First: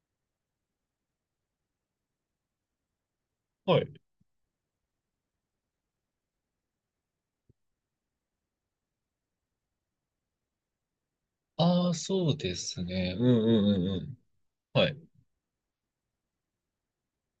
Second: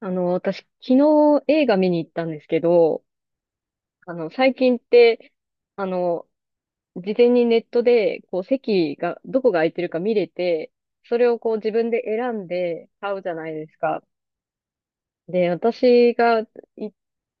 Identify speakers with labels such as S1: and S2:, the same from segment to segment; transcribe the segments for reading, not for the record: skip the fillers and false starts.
S1: 私、昨日映画見に行ったんですけど、
S2: はい。
S1: 最近って、あの、事前にネットで、こう、席が、どこが空いてるか見れて、それをこう、自
S2: あ
S1: 分
S2: あ、
S1: で
S2: そ
S1: 選
S2: う
S1: ん
S2: です
S1: で買
S2: ね。
S1: う
S2: うん
S1: じゃ
S2: う
S1: ないで
S2: ん
S1: す
S2: うんう
S1: か。
S2: ん。はい。
S1: で、私が、い、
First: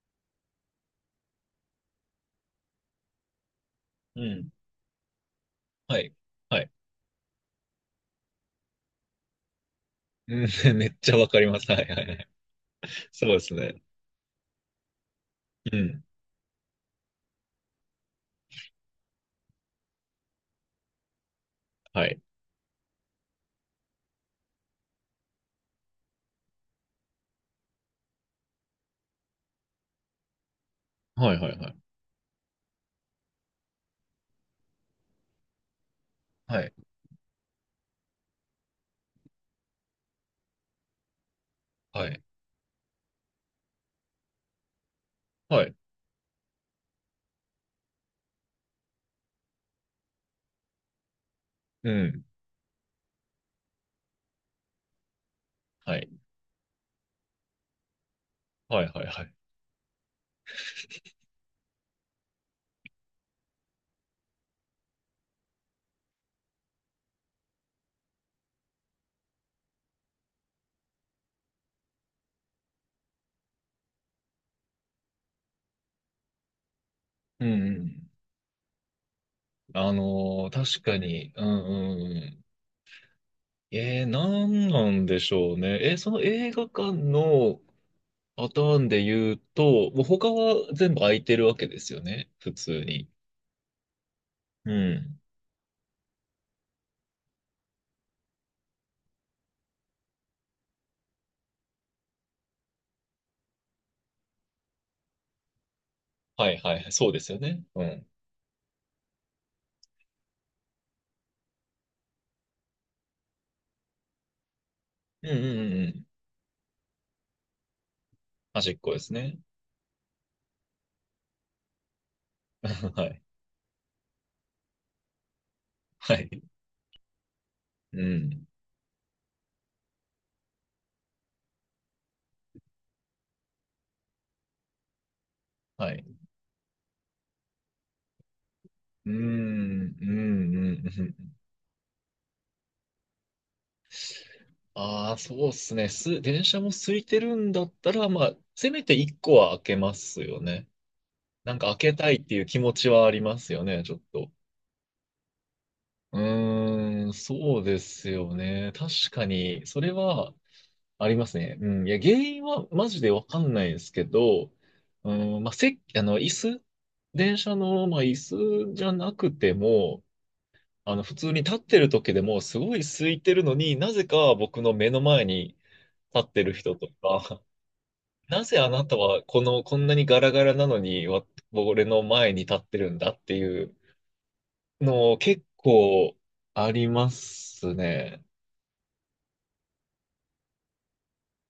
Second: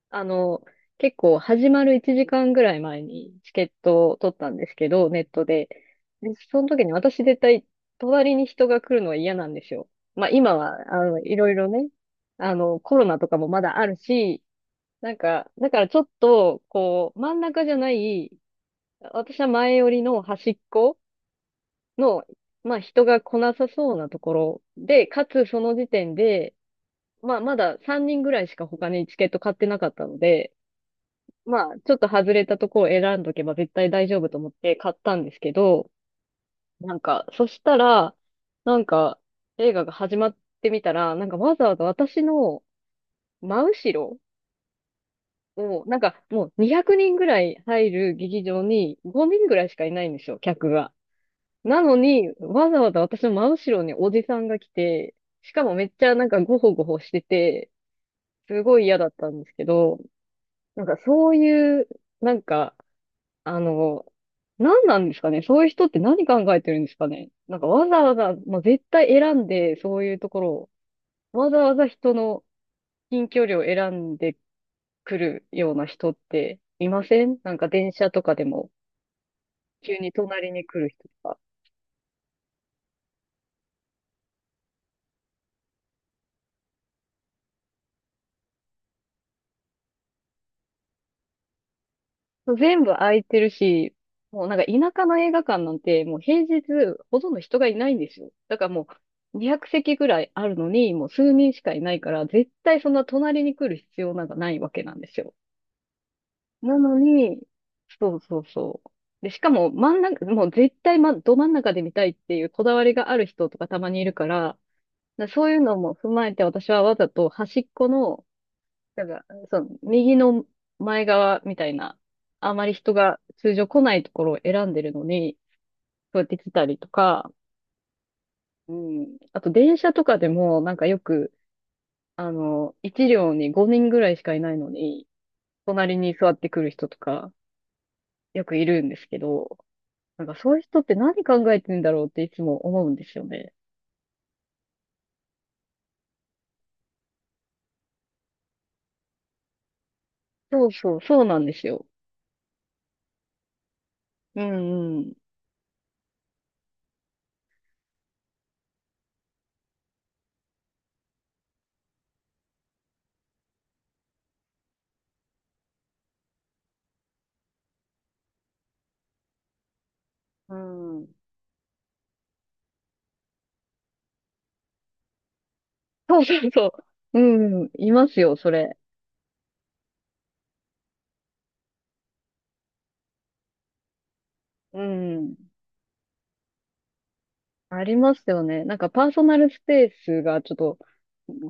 S1: あの、結構、始まる1時間ぐらい前にチケットを
S2: う
S1: 取った
S2: ん。
S1: んですけど、ネットで。
S2: はい。
S1: で、
S2: は
S1: その
S2: い。
S1: 時に私絶対、隣に人が来るのは嫌なんですよ。まあ、
S2: うん、
S1: 今 は、
S2: めっちゃわ
S1: い
S2: かり
S1: ろい
S2: ま
S1: ろ
S2: す。はい
S1: ね、
S2: はいはい。
S1: コロナ
S2: そ
S1: と
S2: う
S1: か
S2: で
S1: も
S2: す
S1: まだ
S2: ね。
S1: あるし、なんか、だ
S2: う
S1: からちょ
S2: ん。
S1: っと、こう、真ん中じゃない、私は前寄りの端っこ
S2: はい。
S1: の、まあ人が来なさそうなところで、かつその時点で、まあまだ3人ぐらいしか他にチケット買ってなかったので、
S2: はいはいは
S1: ま
S2: い。
S1: あちょっと外れたところを選んどけば絶対大丈夫と思って買ったんですけど、
S2: はい。
S1: なんか、そしたら、なんか映画が始まってみたら、なんかわざわざ
S2: は
S1: 私
S2: い。
S1: の真後ろ
S2: はい。
S1: を、なんかもう200人ぐらい入る劇場に5人ぐらいしかいないんですよ、客が。な
S2: う
S1: の
S2: ん。
S1: に、わざわざ私の真後ろにおじさんが来て、しかもめっ
S2: は
S1: ち
S2: い。
S1: ゃなんかゴホゴホしてて、すご
S2: は
S1: い
S2: い
S1: 嫌
S2: はい
S1: だっ
S2: は
S1: た
S2: い。
S1: んですけど、なんかそういう、なんか、あの、何なんですかね、そういう人って何考えてるんですかね。なんかわざわざ、まあ、絶対選んで、そういうところを、わざわざ人の近距離を選んで来るような人っていません。
S2: う
S1: な
S2: ん
S1: んか
S2: う
S1: 電車
S2: ん。
S1: とかでも急に隣に
S2: 確
S1: 来る
S2: か
S1: 人と
S2: に。
S1: か。
S2: うんうんうん。なんなんでしょうね。その映画館のパターンで言うと、もう他は全部空いてるわけですよね。普
S1: 全
S2: 通
S1: 部
S2: に。
S1: 空いてるし、もうなんか田
S2: う
S1: 舎の
S2: ん。
S1: 映画館なんてもう平日ほとんど人がいないんですよ。だからもう200席ぐらいあるのにもう数人しかいないから絶対そんな隣に来る必要なんかないわけなんですよ。
S2: はいは
S1: な
S2: いはい。
S1: の
S2: そうですよ
S1: に、
S2: ね。うん。
S1: そうそうそう。で、しかも真ん中、もう絶対、ま、ど真ん中で見たいっていうこだわりがある人とかたまにいるから、
S2: うんうん
S1: そういう
S2: うん
S1: の
S2: う
S1: も
S2: ん。
S1: 踏まえて、私はわざと端っこの、
S2: 端っこで
S1: なん
S2: す
S1: か、
S2: ね。
S1: その、右の前側みたいな、あまり人
S2: は
S1: が
S2: い。
S1: 通常来ないところを選んでるのに、
S2: は
S1: そうやって
S2: い。
S1: 来たりとか、
S2: うん。
S1: うん。あと、電車とかでも、なんかよく、一両に5人ぐらいしかいないのに、
S2: は
S1: 隣に
S2: い。
S1: 座ってくる人とか、よくいるんです
S2: うーん、
S1: けど、
S2: う
S1: なんかそういう
S2: ん、
S1: 人っ
S2: う
S1: て何
S2: ん。
S1: 考えてんだろうっていつも思うんですよね。
S2: ああ、そうっすね。電車も空いてるんだったら、まあ、せめて一個は開けますよ
S1: そ
S2: ね。
S1: うそう、そうなんで
S2: なんか
S1: す
S2: 開
S1: よ。
S2: けたいっていう気持ちはありますよね、ちょっと。
S1: うんうん。
S2: うーん、そうですよね。確かに、それはありますね。うん。いや、原因はマジでわかんないですけど、うん、まあ、せあの、椅子、電車の、まあ、椅子じゃなくても、
S1: うん。
S2: 普通に立ってる時でも、すごい空いてるのになぜか僕の目の前に
S1: そう
S2: 立っ
S1: そ
S2: て
S1: う
S2: る
S1: そ
S2: 人と
S1: う。
S2: か、
S1: うん、います よ、
S2: な
S1: そ
S2: ぜあ
S1: れ。
S2: なたはこの、こんなにガラガラなのに、俺の前に立ってるんだっていう
S1: う
S2: の
S1: ん。
S2: 結構あります
S1: ありま
S2: ね。
S1: すよね。なんかパーソナルスペースがちょっと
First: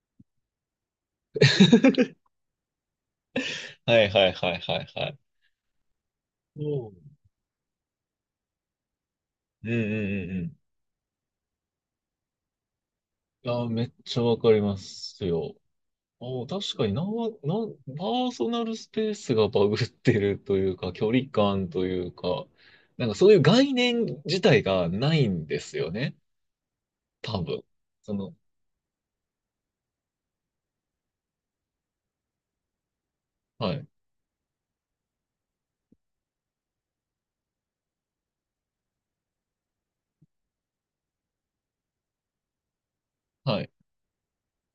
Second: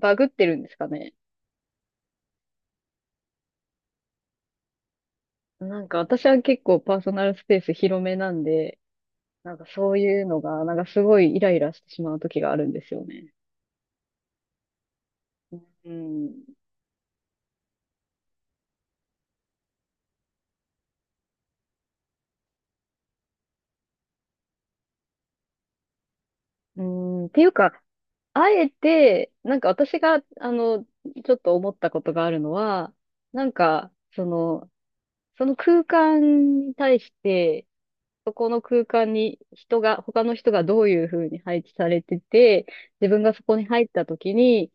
S1: バグってるんですかね。
S2: はいはいはいはいはい。
S1: なんか私は結
S2: そ
S1: 構パー
S2: う
S1: ソナルスペース広めなんで、なんか
S2: うんうん
S1: そういう
S2: うん
S1: の
S2: うん。
S1: が、なんかすごいイライラしてしまう時があるんですよね。
S2: いや、めっちゃわかりますよ。
S1: うん。
S2: ああ、確かにパーソナルスペースがバグってるというか、距離感というか、なんかそういう概念自体がないんですよね。
S1: うん、って
S2: 多
S1: いう
S2: 分。
S1: か、
S2: その、
S1: あえて、なんか私が、ちょっと思ったことがあるのは、なん
S2: はい、
S1: か、その空間に対して、そこの空間に人が、他の人がどういうふうに配置されてて、自分がそこ
S2: は
S1: に
S2: い。
S1: 入った時に、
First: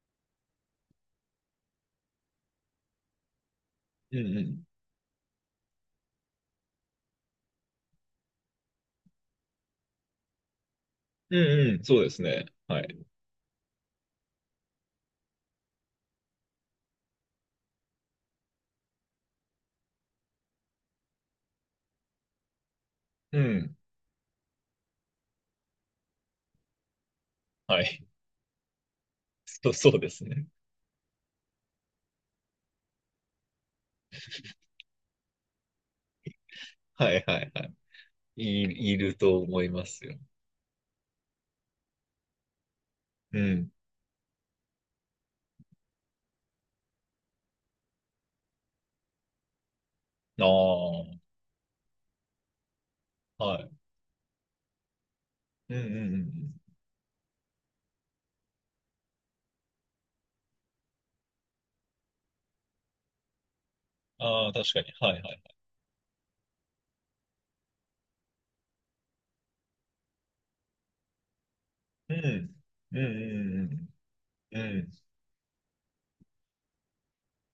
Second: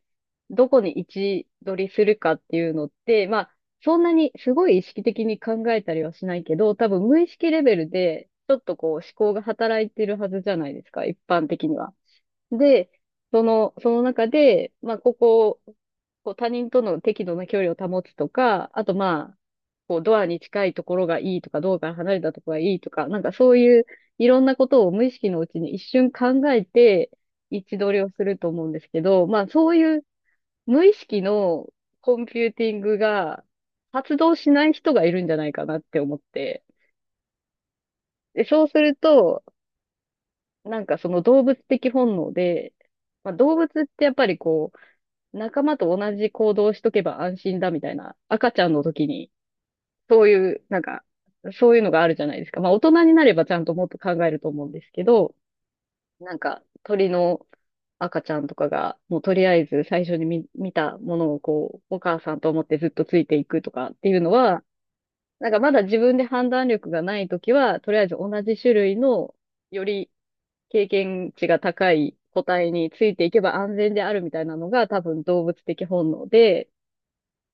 S1: どこに位置取りするかっていうのって、まあ、そんな
S2: うん
S1: に
S2: う
S1: す
S2: ん。
S1: ごい意識的に考えたりはしないけど、多分無意識レベルで、ちょっとこう思考が働いてるはずじゃないですか、一
S2: う
S1: 般
S2: ん
S1: 的に
S2: うん、
S1: は。
S2: そうですね。は
S1: で、
S2: い。
S1: その中で、まあ、ここを、こう他人との適度な距離を保つとか、あとまあ、に近いところがいいとか、道から離れたところがいいとか、なんか
S2: う
S1: そう
S2: ん、
S1: いういろんなことを無意識のうちに一瞬考えて位置
S2: は
S1: 取り
S2: い。
S1: をすると思うんですけど、ま あそ
S2: そう、
S1: う
S2: そ
S1: い
S2: う
S1: う
S2: ですね。
S1: 無意識のコンピューティングが発動しない人がいるんじゃないかなって思って。
S2: はい、はい、はい。
S1: で、そうする
S2: いると
S1: と、
S2: 思いますよ。
S1: なんかその動物的本能で、まあ、
S2: う
S1: 動物
S2: ん。
S1: ってやっぱりこう、仲間と同じ行動をしとけば安心だみたいな、赤ちゃんの時にそう
S2: あ
S1: いう、なんか、
S2: あ、
S1: そういうのがあるじゃないですか。まあ、大人になればち
S2: は
S1: ゃん
S2: い。
S1: ともっと考えると思うんですけど、
S2: うんうんうんう
S1: なん
S2: ん。
S1: か、鳥の赤ちゃんとかが、もうとりあえず最初に見たものをこう、お母さんと思ってずっとついていくとかっていうの
S2: ああ、
S1: は、
S2: 確かに。はい、はい。
S1: なんかまだ自分で判断力がないときは、とりあえず同じ種類の、より経験値が高
S2: う
S1: い個
S2: ん。
S1: 体に
S2: うんう
S1: ついていけば
S2: ん
S1: 安全であるみたいな
S2: うんう
S1: の
S2: ん。う
S1: が
S2: ん。
S1: 多分動物的本能で、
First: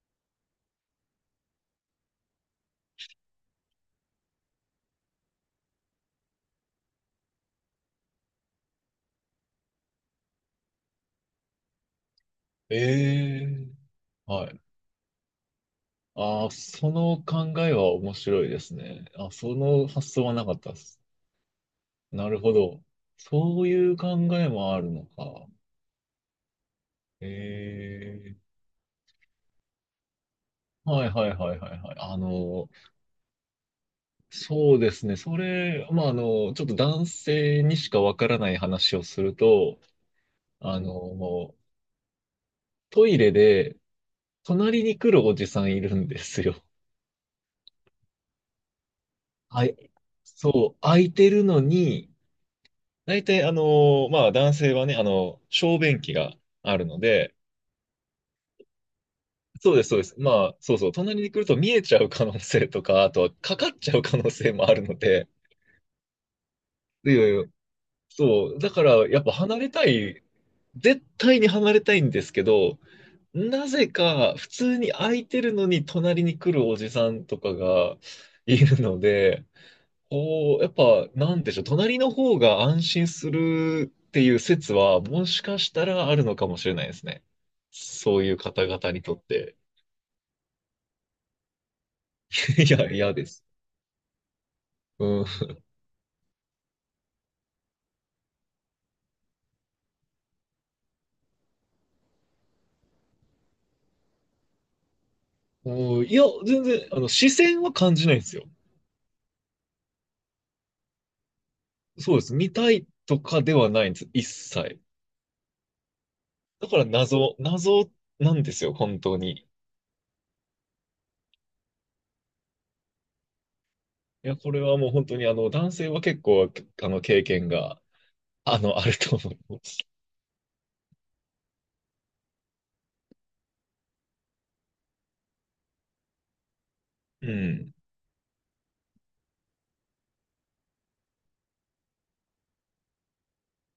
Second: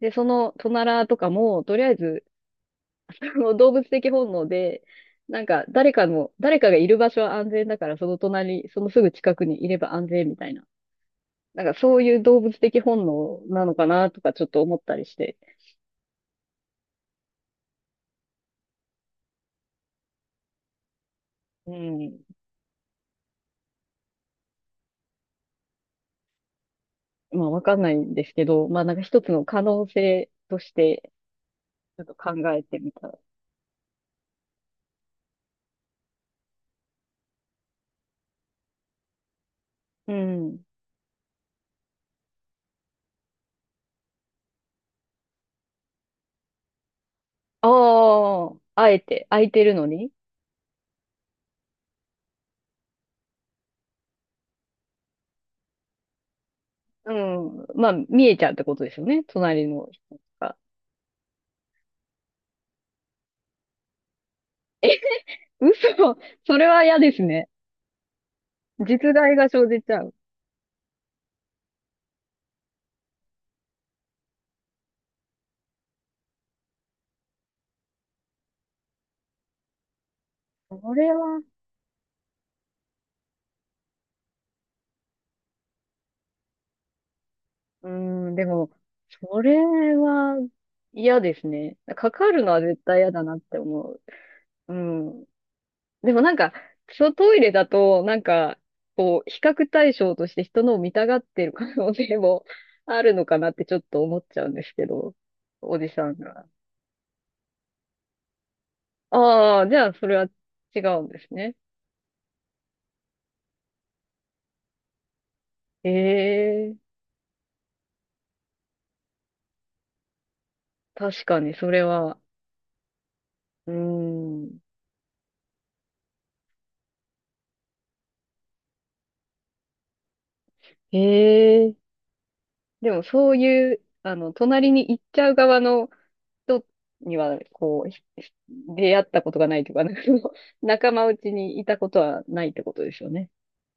S1: で、そのトナラとかも、とりあえずもう動物的本能で、なんか誰かの、誰かがいる場所は安全だから、その隣、そのすぐ近くにいれば安全みたいな。なんかそういう動物
S2: え
S1: 的本能な
S2: え
S1: のかなとかちょっ
S2: は
S1: と
S2: い。
S1: 思ったりして。
S2: ああ、その考えは面白いですね。あ、その発想はなかったです。
S1: うん。
S2: なるほど。そういう考えもあるのか。
S1: まあわかんないんです
S2: え
S1: け
S2: え
S1: ど、まあなんか一つの可能性とし
S2: はい
S1: て、
S2: はいはいはいはい。
S1: ちょっと考えてみた。
S2: そうですね。それ、まあ、ちょっと男性にしかわからない話をすると、
S1: うん。
S2: もうトイレで隣に来るおじさんいるんですよ。
S1: ああ、あえて、空いて
S2: は
S1: るの
S2: い。
S1: に。
S2: そう、空いてるのに、大体、まあ、男性はね、小便器があるの
S1: う
S2: で、
S1: ん。まあ見えちゃうってことですよね。隣
S2: そうで
S1: の
S2: す、そう
S1: 人
S2: です。
S1: と
S2: まあ、
S1: か。
S2: そうそう、隣に来ると見えちゃう可能性とか、あとはかかっちゃう可能性もあるので、
S1: 嘘 それは嫌
S2: い
S1: です
S2: やいや、
S1: ね。
S2: そう、だから、
S1: 実
S2: やっぱ
S1: 害が
S2: 離
S1: 生
S2: れ
S1: じ
S2: た
S1: ちゃう。
S2: い、絶対に離れたいんですけど、なぜか、普通に空いてるのに隣に来るおじさんとかがいるので、おーやっ
S1: そ
S2: ぱ、
S1: れ
S2: な
S1: は
S2: んでしょう、隣の方が安心するっていう説は、もしかしたらあるのかもしれないですね。
S1: う
S2: そう
S1: ー
S2: い
S1: ん、
S2: う
S1: で
S2: 方
S1: も、
S2: 々にとっ
S1: そ
S2: て。
S1: れは嫌ですね。かかるのは
S2: い
S1: 絶
S2: や、
S1: 対嫌
S2: 嫌
S1: だ
S2: で
S1: なっ
S2: す。
S1: て思う。う
S2: う
S1: ん。
S2: ん。
S1: でもなんか、そうトイレだと、なんか、こう、比較対象として人のを見たがってる可能性も あるのかなってちょっと思っちゃうんですけど、おじ
S2: お
S1: さ
S2: ーい
S1: ん
S2: や、
S1: が。
S2: 全然、視線は感じないんですよ。
S1: ああ、じゃあそれは違うんですね。
S2: そうです。見たいとかではないんです。一切。
S1: え
S2: だ
S1: え、
S2: から謎なんですよ、本当に。い
S1: 確かにそれは、うー
S2: や、こ
S1: ん。
S2: れはもう本当に、男性は結構、経験が、あると思います。
S1: ええ、でもそういう、隣に行っちゃう側の、人に
S2: う
S1: は、
S2: ん。
S1: こう、出会ったことがないというか、なんかその仲間内にいたことはないってことですよね。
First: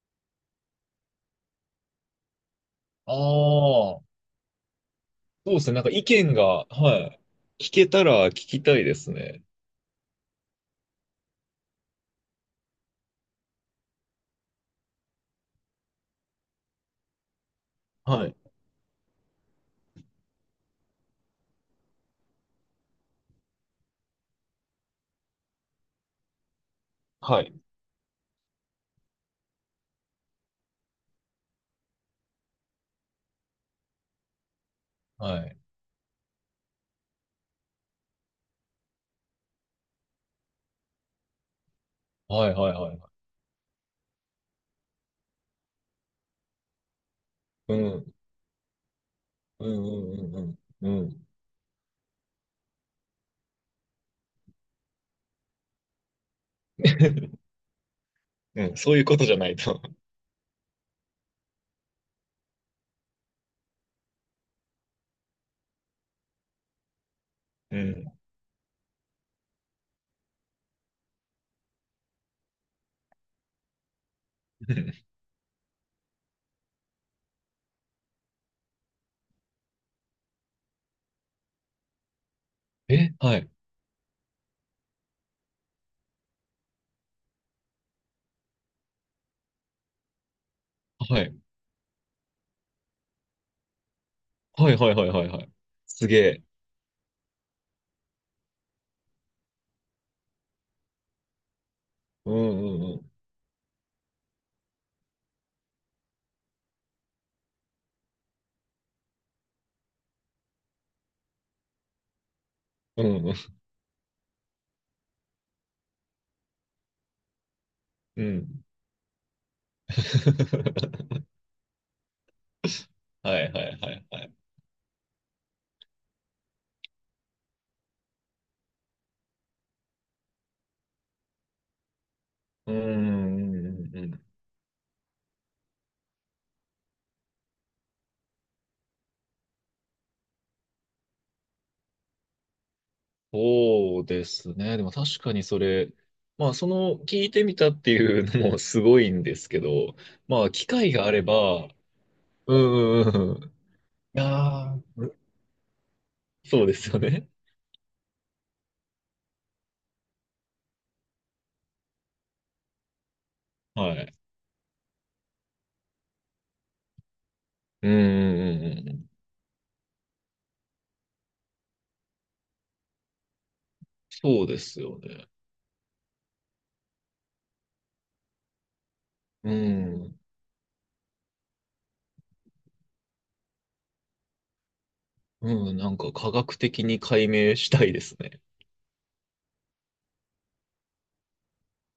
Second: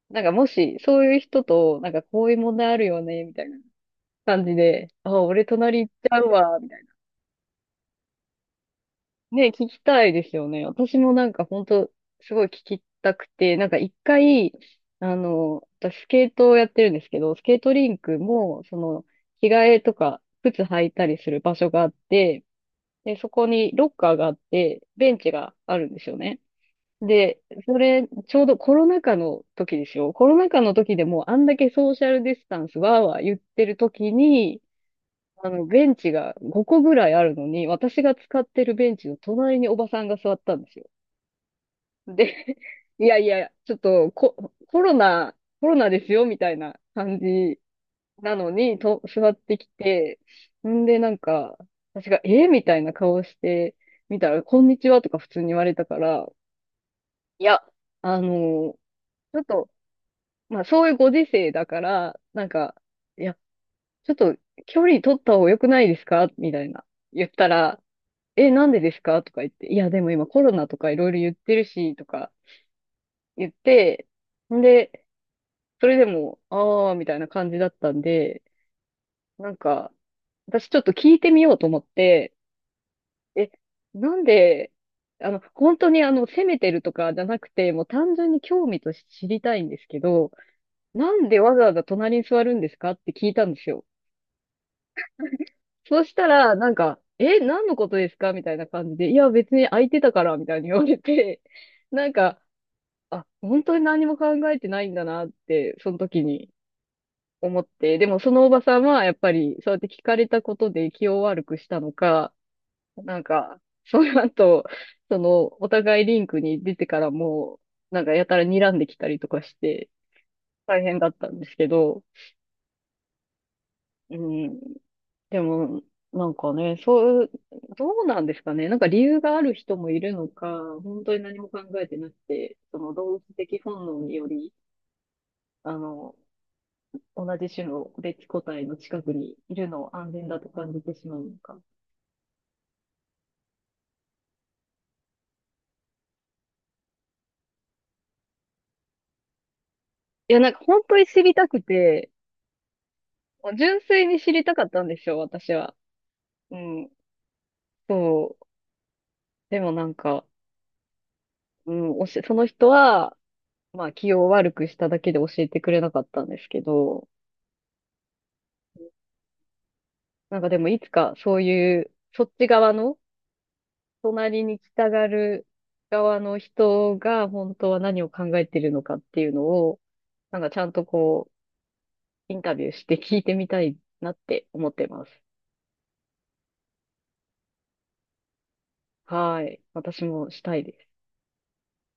S1: なんかもし、そういう人と、なんかこういう問題あるよ
S2: あ
S1: ね、みたいな
S2: あ。
S1: 感じで、あ、俺
S2: そうですね。
S1: 隣
S2: なんか
S1: 行っち
S2: 意
S1: ゃう
S2: 見
S1: わ、
S2: が、
S1: みたいな。
S2: はい。聞けたら聞きたいですね。
S1: ね、聞きたいですよね。私もなんか本当すごい聞きたくて、なんか一回、私スケートをやってるんですけど、スケートリンク
S2: はい。
S1: も、その、着替えとか、靴履いたりする場所があって、で、そこにロッカーがあって、ベンチがあるんですよね。で、
S2: はい。
S1: それ、ちょうどコロナ禍の時ですよ。コロナ禍の時でもうあんだけソーシャルディスタンスわーわー言ってる時に、
S2: はい。
S1: ベンチが5個ぐらいあるのに、私が使ってるベンチの隣におばさんが座ったんですよ。で、
S2: はいはい
S1: い
S2: は
S1: やいや、ちょっとコロナ、コロナですよ、みたいな感じ
S2: い。うん。
S1: なのに、と、座ってき
S2: うん
S1: て、
S2: うん
S1: ん
S2: うんう
S1: で、
S2: ん。う
S1: なん
S2: ん。
S1: か、私が、えみたいな顔して見たら、こんにちはとか普通に言われたから、いや、あの
S2: う
S1: ー
S2: ん、そういうことじ
S1: ち
S2: ゃ
S1: ょっ
S2: ない
S1: と、
S2: と。
S1: まあ、そういうご時世だから、なんか、いや、ちょっと、距離取った方が良くないですかみたいな、言った
S2: う
S1: ら、
S2: ん。
S1: え、なんでですかとか言って、いや、でも今コロナとかいろいろ言ってるし、とか言って、んで、それでも、あー、みたいな感じだったんで、なんか、私ちょっと聞いてみようと思って、
S2: え、はい。
S1: え、なんで、本当にあの、責めてるとかじゃなくて、もう単純に興味として知りたいんですけど、な
S2: は
S1: ん
S2: い。
S1: でわざわざ隣に座るんですかって聞いたんですよ。
S2: はいはいはいはいはい。
S1: そう
S2: す
S1: し
S2: げ
S1: た
S2: え。
S1: ら、なんか、え、何のことですかみたいな感じで、いや、別に空いてたから、みたいに言われて、なん
S2: う
S1: か、
S2: んうんうん。
S1: あ、本当に何も考えてないんだなって、その時に思って、でもそのおばさんは、やっぱり、そうやって聞かれたことで気を悪くしたのか、
S2: うん
S1: なん
S2: うん。
S1: か、その後、その、お互いリンクに出てからもう、なんか
S2: う
S1: やたら
S2: ん
S1: 睨んできたりとかして、大変だっ たんですけど、
S2: はいはいはい
S1: う
S2: はい。
S1: ん、でも、なんかね、そう、どうなんですかね。なんか理由がある人もいるのか、本当に何も考えてなくて、
S2: うん
S1: その動物
S2: うんうん
S1: 的本能
S2: う
S1: によ
S2: ん。
S1: り、あの、同じ種の別個体の近くにいるのを安全だと感じてしまうのか。
S2: そうですね。でも確かにそれ、まあその聞いてみたっていうのもすごいんですけど、
S1: いや、
S2: ま
S1: な
S2: あ
S1: んか
S2: 機
S1: 本
S2: 会
S1: 当に
S2: があ
S1: 知
S2: れ
S1: りたく
S2: ば、
S1: て、
S2: うんうんうんうん。い
S1: 純粋に知りたかっ
S2: や
S1: たんで
S2: ー、
S1: すよ、私は。う
S2: そうです
S1: ん。
S2: よね。
S1: そう。でもなんか、うん、その人は、まあ
S2: は
S1: 気
S2: い。
S1: を悪くしただけで教えてくれなかったんですけど、
S2: うんうんうんうん。
S1: なんかでもいつかそういう、そっち側の、隣
S2: そうで
S1: に来
S2: す
S1: た
S2: よ
S1: が
S2: ね。
S1: る側の人が本当は何を考えてるのかっていうの
S2: う
S1: を、
S2: ん。
S1: なんかちゃんとこう、インタビューして聞いてみたいなって思ってます。
S2: うん、なんか科学的に解明したいですね。
S1: はい。私もしたいです。